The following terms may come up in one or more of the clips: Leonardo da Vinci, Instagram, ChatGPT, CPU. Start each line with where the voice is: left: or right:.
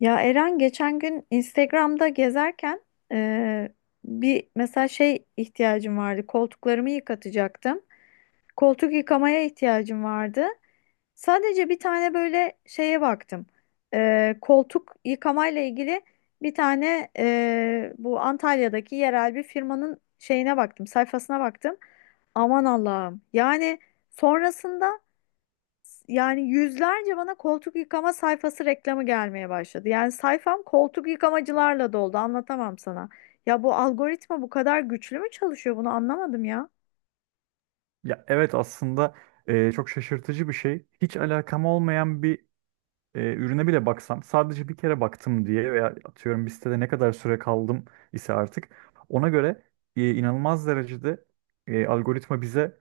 left: Ya Eren geçen gün Instagram'da gezerken eee, bir mesela şey ihtiyacım vardı. Koltuklarımı yıkatacaktım. Koltuk yıkamaya ihtiyacım vardı. Sadece bir tane böyle şeye baktım. Koltuk yıkamayla ilgili bir tane bu Antalya'daki yerel bir firmanın şeyine baktım, sayfasına baktım. Aman Allah'ım. Yani sonrasında yani yüzlerce bana koltuk yıkama sayfası reklamı gelmeye başladı. Yani sayfam koltuk yıkamacılarla doldu. Anlatamam sana. Ya bu algoritma bu kadar güçlü mü çalışıyor? Bunu anlamadım ya.
right: Ya evet aslında çok şaşırtıcı bir şey. Hiç alakam olmayan bir ürüne bile baksam sadece bir kere baktım diye veya atıyorum bir sitede ne kadar süre kaldım ise artık ona göre inanılmaz derecede algoritma bize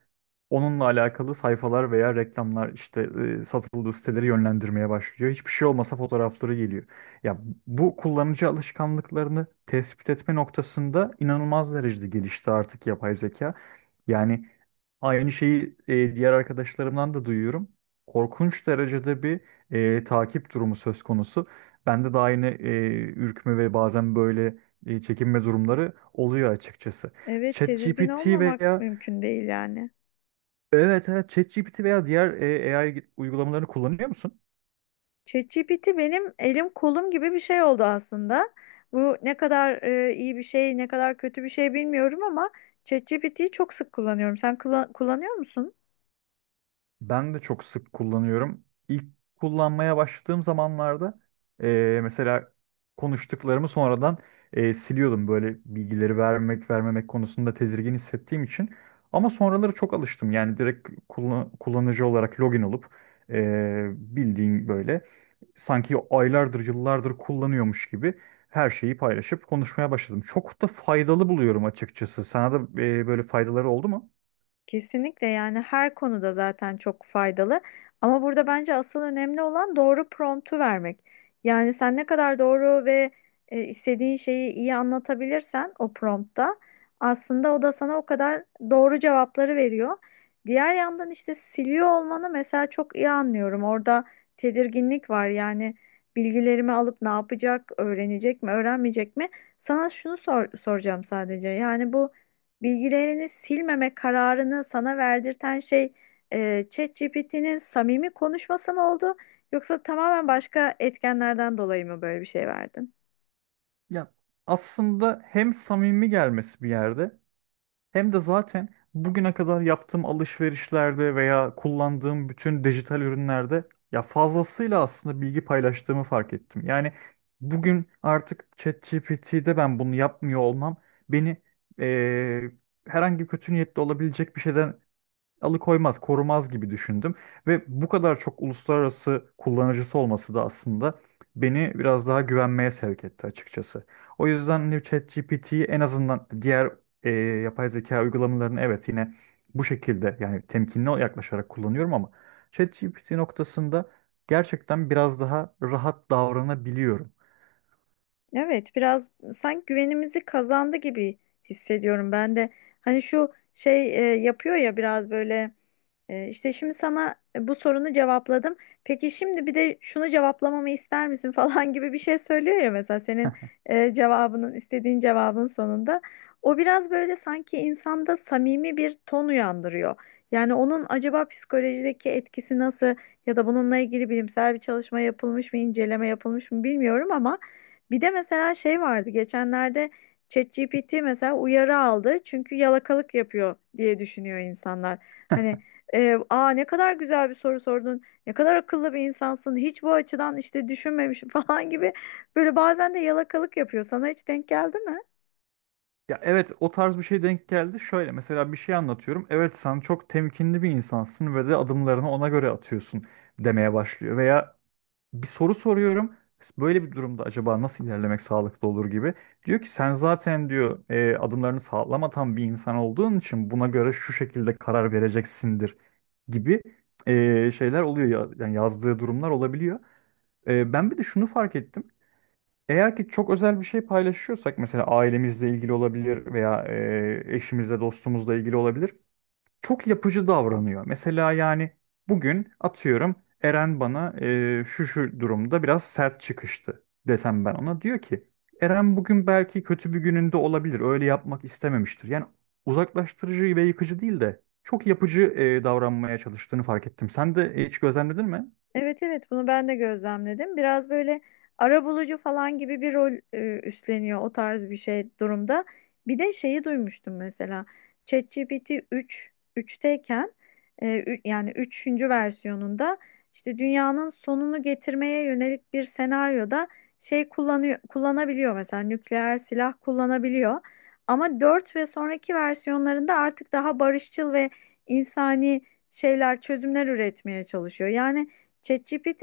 right: onunla alakalı sayfalar veya reklamlar işte satıldığı siteleri yönlendirmeye başlıyor. Hiçbir şey olmasa fotoğrafları geliyor. Ya bu kullanıcı alışkanlıklarını tespit etme noktasında inanılmaz derecede gelişti artık yapay zeka. Yani aynı şeyi diğer arkadaşlarımdan da duyuyorum. Korkunç derecede bir takip durumu söz konusu. Bende de aynı ürkme ve bazen böyle çekinme durumları oluyor açıkçası.
left: Evet, tedirgin
right: ChatGPT
left: olmamak
right: veya
left: mümkün değil yani.
right: Evet, evet, ChatGPT veya diğer AI uygulamalarını kullanıyor musun?
left: ChatGPT benim elim kolum gibi bir şey oldu aslında. Bu ne kadar iyi bir şey, ne kadar kötü bir şey bilmiyorum ama ChatGPT'yi çok sık kullanıyorum. Kullanıyor musun?
right: Ben de çok sık kullanıyorum. İlk kullanmaya başladığım zamanlarda mesela konuştuklarımı sonradan siliyordum. Böyle bilgileri vermek vermemek konusunda tedirgin hissettiğim için. Ama sonraları çok alıştım. Yani direkt kullanıcı olarak login olup bildiğin böyle sanki aylardır yıllardır kullanıyormuş gibi her şeyi paylaşıp konuşmaya başladım. Çok da faydalı buluyorum açıkçası. Sana da böyle faydaları oldu mu?
left: Kesinlikle yani her konuda zaten çok faydalı. Ama burada bence asıl önemli olan doğru promptu vermek. Yani sen ne kadar doğru ve istediğin şeyi iyi anlatabilirsen o promptta aslında o da sana o kadar doğru cevapları veriyor. Diğer yandan işte siliyor olmanı mesela çok iyi anlıyorum. Orada tedirginlik var. Yani bilgilerimi alıp ne yapacak, öğrenecek mi, öğrenmeyecek mi? Soracağım sadece. Yani bu bilgilerini silmeme kararını sana verdirten şey ChatGPT'nin samimi konuşması mı oldu yoksa tamamen başka etkenlerden dolayı mı böyle bir şey verdin?
right: Ya aslında hem samimi gelmesi bir yerde hem de zaten bugüne kadar yaptığım alışverişlerde veya kullandığım bütün dijital ürünlerde ya fazlasıyla aslında bilgi paylaştığımı fark ettim. Yani bugün artık ChatGPT'de ben bunu yapmıyor olmam beni eee, herhangi kötü niyetli olabilecek bir şeyden alıkoymaz, korumaz gibi düşündüm. Ve bu kadar çok uluslararası kullanıcısı olması da aslında beni biraz daha güvenmeye sevk etti açıkçası. O yüzden hani ChatGPT'yi en azından diğer yapay zeka uygulamalarını, evet, yine bu şekilde yani temkinli yaklaşarak kullanıyorum ama ChatGPT noktasında gerçekten biraz daha rahat davranabiliyorum.
left: Evet, biraz sanki güvenimizi kazandı gibi hissediyorum ben de. Hani şu şey yapıyor ya biraz böyle. İşte şimdi sana bu sorunu cevapladım. Peki şimdi bir de şunu cevaplamamı ister misin falan gibi bir şey söylüyor ya mesela senin e, cevabının istediğin cevabın sonunda. O biraz böyle sanki insanda samimi bir ton uyandırıyor. Yani onun acaba psikolojideki etkisi nasıl ya da bununla ilgili bilimsel bir çalışma yapılmış mı, inceleme yapılmış mı bilmiyorum ama bir de mesela şey vardı geçenlerde. ChatGPT mesela uyarı aldı çünkü yalakalık yapıyor diye düşünüyor insanlar. Hani aa, ne kadar güzel bir soru sordun. Ne kadar akıllı bir insansın. Hiç bu açıdan işte düşünmemişim falan gibi. Böyle bazen de yalakalık yapıyor. Sana hiç denk geldi mi?
right: Ya evet o tarz bir şey denk geldi. Şöyle mesela bir şey anlatıyorum. Evet sen çok temkinli bir insansın ve de adımlarını ona göre atıyorsun demeye başlıyor. Veya bir soru soruyorum. Böyle bir durumda acaba nasıl ilerlemek sağlıklı olur gibi. Diyor ki sen zaten diyor adımlarını sağlam atan bir insan olduğun için buna göre şu şekilde karar vereceksindir gibi şeyler oluyor. Yani yazdığı durumlar olabiliyor. Ben bir de şunu fark ettim. Eğer ki çok özel bir şey paylaşıyorsak mesela ailemizle ilgili olabilir veya eşimizle dostumuzla ilgili olabilir. Çok yapıcı davranıyor. Mesela yani bugün atıyorum Eren bana şu şu durumda biraz sert çıkıştı desem ben ona. Diyor ki Eren bugün belki kötü bir gününde olabilir öyle yapmak istememiştir. Yani uzaklaştırıcı ve yıkıcı değil de çok yapıcı davranmaya çalıştığını fark ettim. Sen de hiç gözlemledin mi?
left: Evet, evet, bunu ben de gözlemledim. Biraz böyle arabulucu falan gibi bir rol üstleniyor o tarz bir şey durumda. Bir de şeyi duymuştum mesela. ChatGPT 3'teyken e, yani üçüncü versiyonunda işte dünyanın sonunu getirmeye yönelik bir senaryoda şey kullanabiliyor, mesela nükleer silah kullanabiliyor. Ama 4 ve sonraki versiyonlarında artık daha barışçıl ve insani çözümler üretmeye çalışıyor. Yani ChatGPT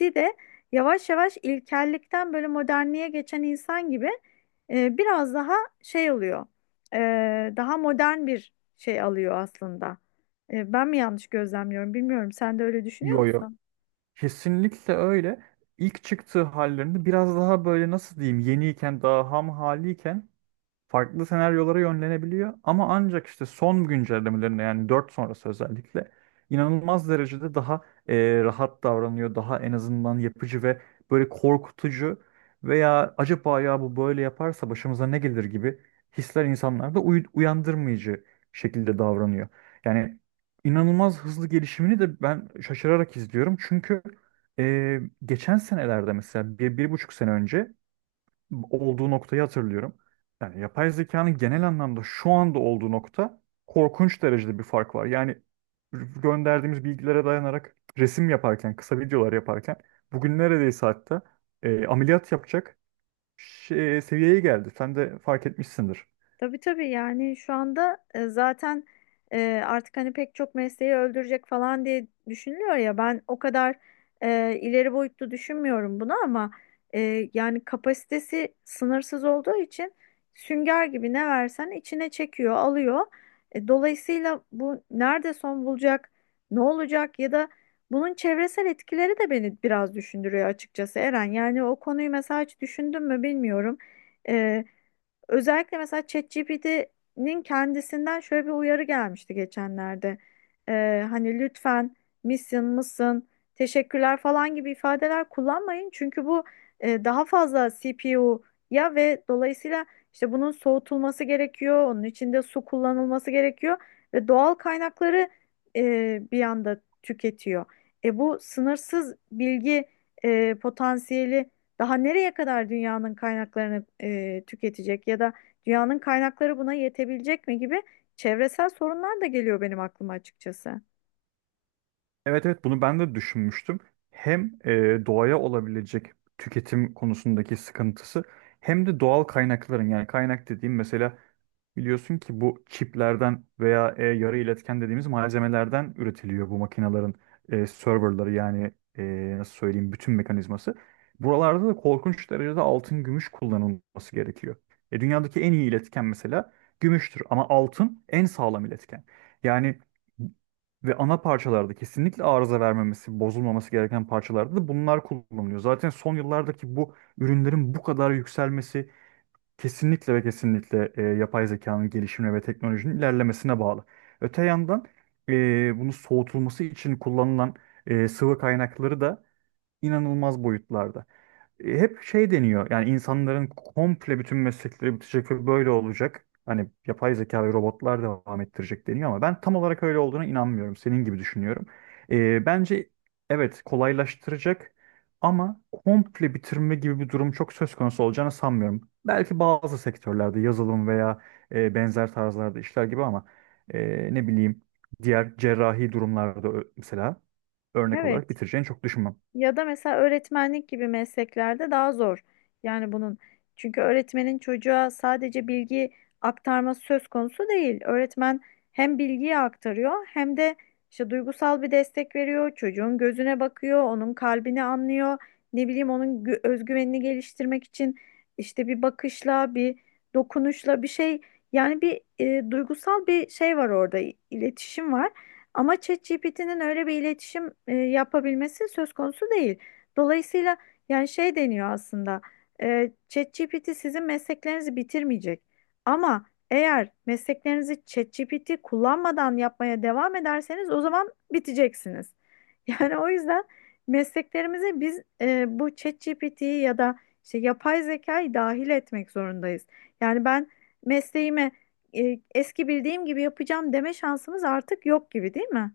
left: de yavaş yavaş ilkellikten böyle modernliğe geçen insan gibi biraz daha şey oluyor. E, Daha modern bir şey alıyor aslında. Ben mi yanlış gözlemliyorum bilmiyorum. Sen de öyle düşünüyor
right: Yo, yo.
left: musun?
right: Kesinlikle öyle. İlk çıktığı hallerinde biraz daha böyle nasıl diyeyim yeniyken daha ham haliyken farklı senaryolara yönlenebiliyor ama ancak işte son güncellemelerinde yani 4 sonrası özellikle inanılmaz derecede daha rahat davranıyor. Daha en azından yapıcı ve böyle korkutucu veya acaba ya bu böyle yaparsa başımıza ne gelir gibi hisler insanlarda uyandırmayıcı şekilde davranıyor. Yani inanılmaz hızlı gelişimini de ben şaşırarak izliyorum. Çünkü geçen senelerde mesela bir, bir buçuk sene önce olduğu noktayı hatırlıyorum. Yani yapay zekanın genel anlamda şu anda olduğu nokta korkunç derecede bir fark var. Yani gönderdiğimiz bilgilere dayanarak resim yaparken, kısa videolar yaparken bugün neredeyse hatta ameliyat yapacak şey, seviyeye geldi. Sen de fark etmişsindir.
left: Tabii, tabii, yani şu anda zaten artık hani pek çok mesleği öldürecek falan diye düşünülüyor ya, ben o kadar ileri boyutlu düşünmüyorum bunu ama yani kapasitesi sınırsız olduğu için sünger gibi ne versen içine çekiyor, alıyor. Dolayısıyla bu nerede son bulacak, ne olacak ya da bunun çevresel etkileri de beni biraz düşündürüyor açıkçası Eren. Yani o konuyu mesela hiç düşündün mü bilmiyorum. Özellikle mesela ChatGPT'nin kendisinden şöyle bir uyarı gelmişti geçenlerde. Hani lütfen, misin, mısın, teşekkürler falan gibi ifadeler kullanmayın. Çünkü bu daha fazla CPU'ya ve dolayısıyla işte bunun soğutulması gerekiyor. Onun içinde su kullanılması gerekiyor ve doğal kaynakları bir anda tüketiyor. Bu sınırsız bilgi potansiyeli daha nereye kadar dünyanın kaynaklarını tüketecek ya da dünyanın kaynakları buna yetebilecek mi gibi çevresel sorunlar da geliyor benim aklıma açıkçası.
right: Evet, evet, bunu ben de düşünmüştüm. Hem doğaya olabilecek tüketim konusundaki sıkıntısı hem de doğal kaynakların yani kaynak dediğim mesela biliyorsun ki bu çiplerden veya yarı iletken dediğimiz malzemelerden üretiliyor bu makinelerin serverları yani nasıl söyleyeyim bütün mekanizması. Buralarda da korkunç derecede altın gümüş kullanılması gerekiyor. Dünyadaki en iyi iletken mesela gümüştür ama altın en sağlam iletken. Yani ve ana parçalarda kesinlikle arıza vermemesi, bozulmaması gereken parçalarda da bunlar kullanılıyor. Zaten son yıllardaki bu ürünlerin bu kadar yükselmesi kesinlikle ve kesinlikle yapay zekanın gelişimine ve teknolojinin ilerlemesine bağlı. Öte yandan bunu soğutulması için kullanılan sıvı kaynakları da inanılmaz boyutlarda hep şey deniyor. Yani insanların komple bütün meslekleri bitecek ve böyle olacak. Hani yapay zeka ve robotlar devam ettirecek deniyor ama ben tam olarak öyle olduğuna inanmıyorum. Senin gibi düşünüyorum. Bence evet kolaylaştıracak ama komple bitirme gibi bir durum çok söz konusu olacağını sanmıyorum. Belki bazı sektörlerde yazılım veya benzer tarzlarda işler gibi ama ne bileyim diğer cerrahi durumlarda mesela örnek olarak
left: Evet.
right: bitireceğini çok düşünmem.
left: Ya da mesela öğretmenlik gibi mesleklerde daha zor. Yani bunun, çünkü öğretmenin çocuğa sadece bilgi aktarması söz konusu değil. Öğretmen hem bilgiyi aktarıyor hem de işte duygusal bir destek veriyor. Çocuğun gözüne bakıyor, onun kalbini anlıyor. Ne bileyim onun özgüvenini geliştirmek için işte bir bakışla, bir dokunuşla bir şey, yani bir duygusal bir şey var orada, iletişim var. Ama ChatGPT'nin öyle bir iletişim yapabilmesi söz konusu değil. Dolayısıyla yani şey deniyor aslında. ChatGPT sizin mesleklerinizi bitirmeyecek. Ama eğer mesleklerinizi ChatGPT kullanmadan yapmaya devam ederseniz o zaman biteceksiniz. Yani o yüzden mesleklerimize biz bu ChatGPT'yi ya da işte yapay zekayı dahil etmek zorundayız. Yani ben mesleğime eski bildiğim gibi yapacağım deme şansımız artık yok gibi, değil mi?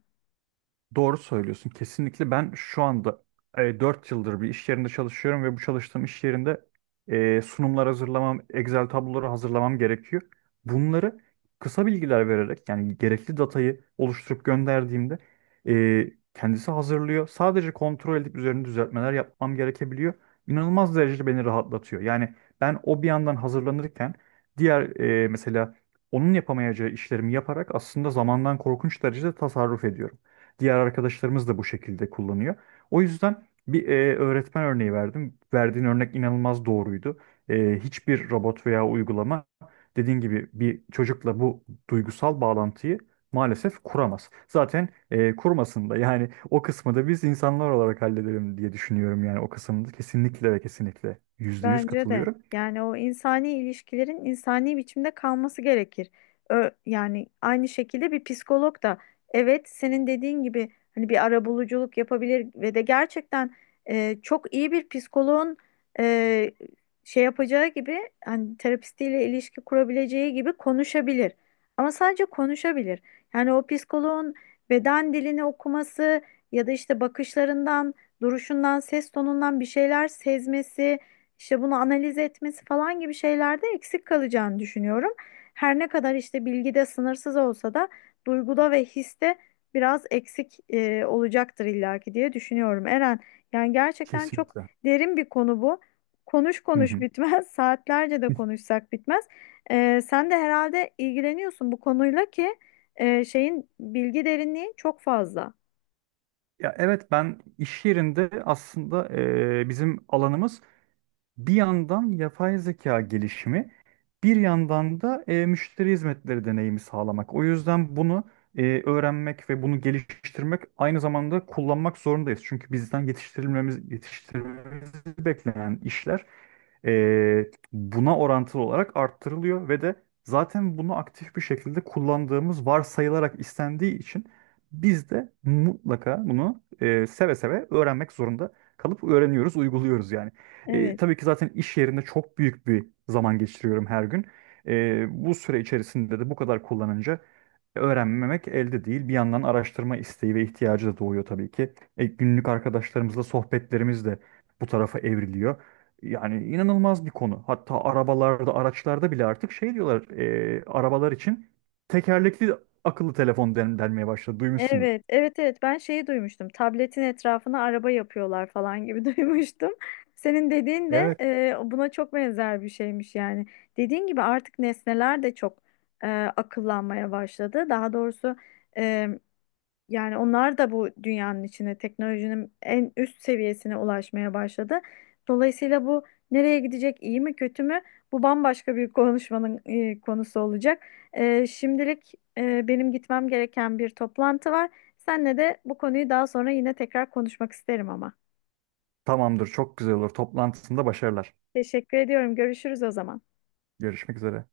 right: Doğru söylüyorsun. Kesinlikle ben şu anda 4 yıldır bir iş yerinde çalışıyorum ve bu çalıştığım iş yerinde sunumlar hazırlamam, Excel tabloları hazırlamam gerekiyor. Bunları kısa bilgiler vererek yani gerekli datayı oluşturup gönderdiğimde kendisi hazırlıyor. Sadece kontrol edip üzerine düzeltmeler yapmam gerekebiliyor. İnanılmaz derecede beni rahatlatıyor. Yani ben o bir yandan hazırlanırken diğer mesela onun yapamayacağı işlerimi yaparak aslında zamandan korkunç derecede tasarruf ediyorum. Diğer arkadaşlarımız da bu şekilde kullanıyor. O yüzden bir öğretmen örneği verdim. Verdiğin örnek inanılmaz doğruydu. Hiçbir robot veya uygulama dediğin gibi bir çocukla bu duygusal bağlantıyı maalesef kuramaz. Zaten kurmasın da yani o kısmı da biz insanlar olarak halledelim diye düşünüyorum yani o kısımda kesinlikle ve kesinlikle %100
left: Bence de.
right: katılıyorum.
left: Yani o insani ilişkilerin insani biçimde kalması gerekir. Yani aynı şekilde bir psikolog da evet senin dediğin gibi hani bir arabuluculuk yapabilir ve de gerçekten çok iyi bir psikoloğun e, şey yapacağı gibi hani terapistiyle ilişki kurabileceği gibi konuşabilir. Ama sadece konuşabilir. Yani o psikoloğun beden dilini okuması ya da işte bakışlarından, duruşundan, ses tonundan bir şeyler sezmesi, işte bunu analiz etmesi falan gibi şeylerde eksik kalacağını düşünüyorum. Her ne kadar işte bilgide sınırsız olsa da duyguda ve histe biraz eksik olacaktır illaki diye düşünüyorum. Eren, yani gerçekten çok
right: Kesinlikle.
left: derin bir konu bu. Konuş
right: Hı
left: konuş
right: hı.
left: bitmez, saatlerce de konuşsak bitmez. Sen de herhalde ilgileniyorsun bu konuyla ki şeyin bilgi derinliği çok fazla.
right: Ya evet ben iş yerinde aslında bizim alanımız bir yandan yapay zeka gelişimi, bir yandan da müşteri hizmetleri deneyimi sağlamak. O yüzden bunu öğrenmek ve bunu geliştirmek aynı zamanda kullanmak zorundayız. Çünkü bizden yetiştirilmemiz beklenen işler buna orantılı olarak arttırılıyor ve de zaten bunu aktif bir şekilde kullandığımız varsayılarak istendiği için biz de mutlaka bunu seve seve öğrenmek zorunda kalıp öğreniyoruz, uyguluyoruz yani.
left: Evet.
right: Tabii ki zaten iş yerinde çok büyük bir zaman geçiriyorum her gün. Bu süre içerisinde de bu kadar kullanınca öğrenmemek elde değil. Bir yandan araştırma isteği ve ihtiyacı da doğuyor tabii ki. Günlük arkadaşlarımızla sohbetlerimiz de bu tarafa evriliyor. Yani inanılmaz bir konu. Hatta arabalarda, araçlarda bile artık şey diyorlar, arabalar için tekerlekli akıllı telefon denmeye başladı. Duymuşsundur.
left: Evet, evet, evet. Ben şeyi duymuştum. Tabletin etrafına araba yapıyorlar falan gibi duymuştum. Senin dediğin de
right: Evet.
left: buna çok benzer bir şeymiş yani. Dediğin gibi artık nesneler de çok e, akıllanmaya başladı. Daha doğrusu yani onlar da bu dünyanın içine teknolojinin en üst seviyesine ulaşmaya başladı. Dolayısıyla bu nereye gidecek, iyi mi kötü mü? Bu bambaşka bir konuşmanın konusu olacak. Şimdilik benim gitmem gereken bir toplantı var. Seninle de bu konuyu daha sonra yine tekrar konuşmak isterim ama.
right: Tamamdır, çok güzel olur. Toplantısında başarılar.
left: Teşekkür ediyorum. Görüşürüz o zaman.
right: Görüşmek üzere.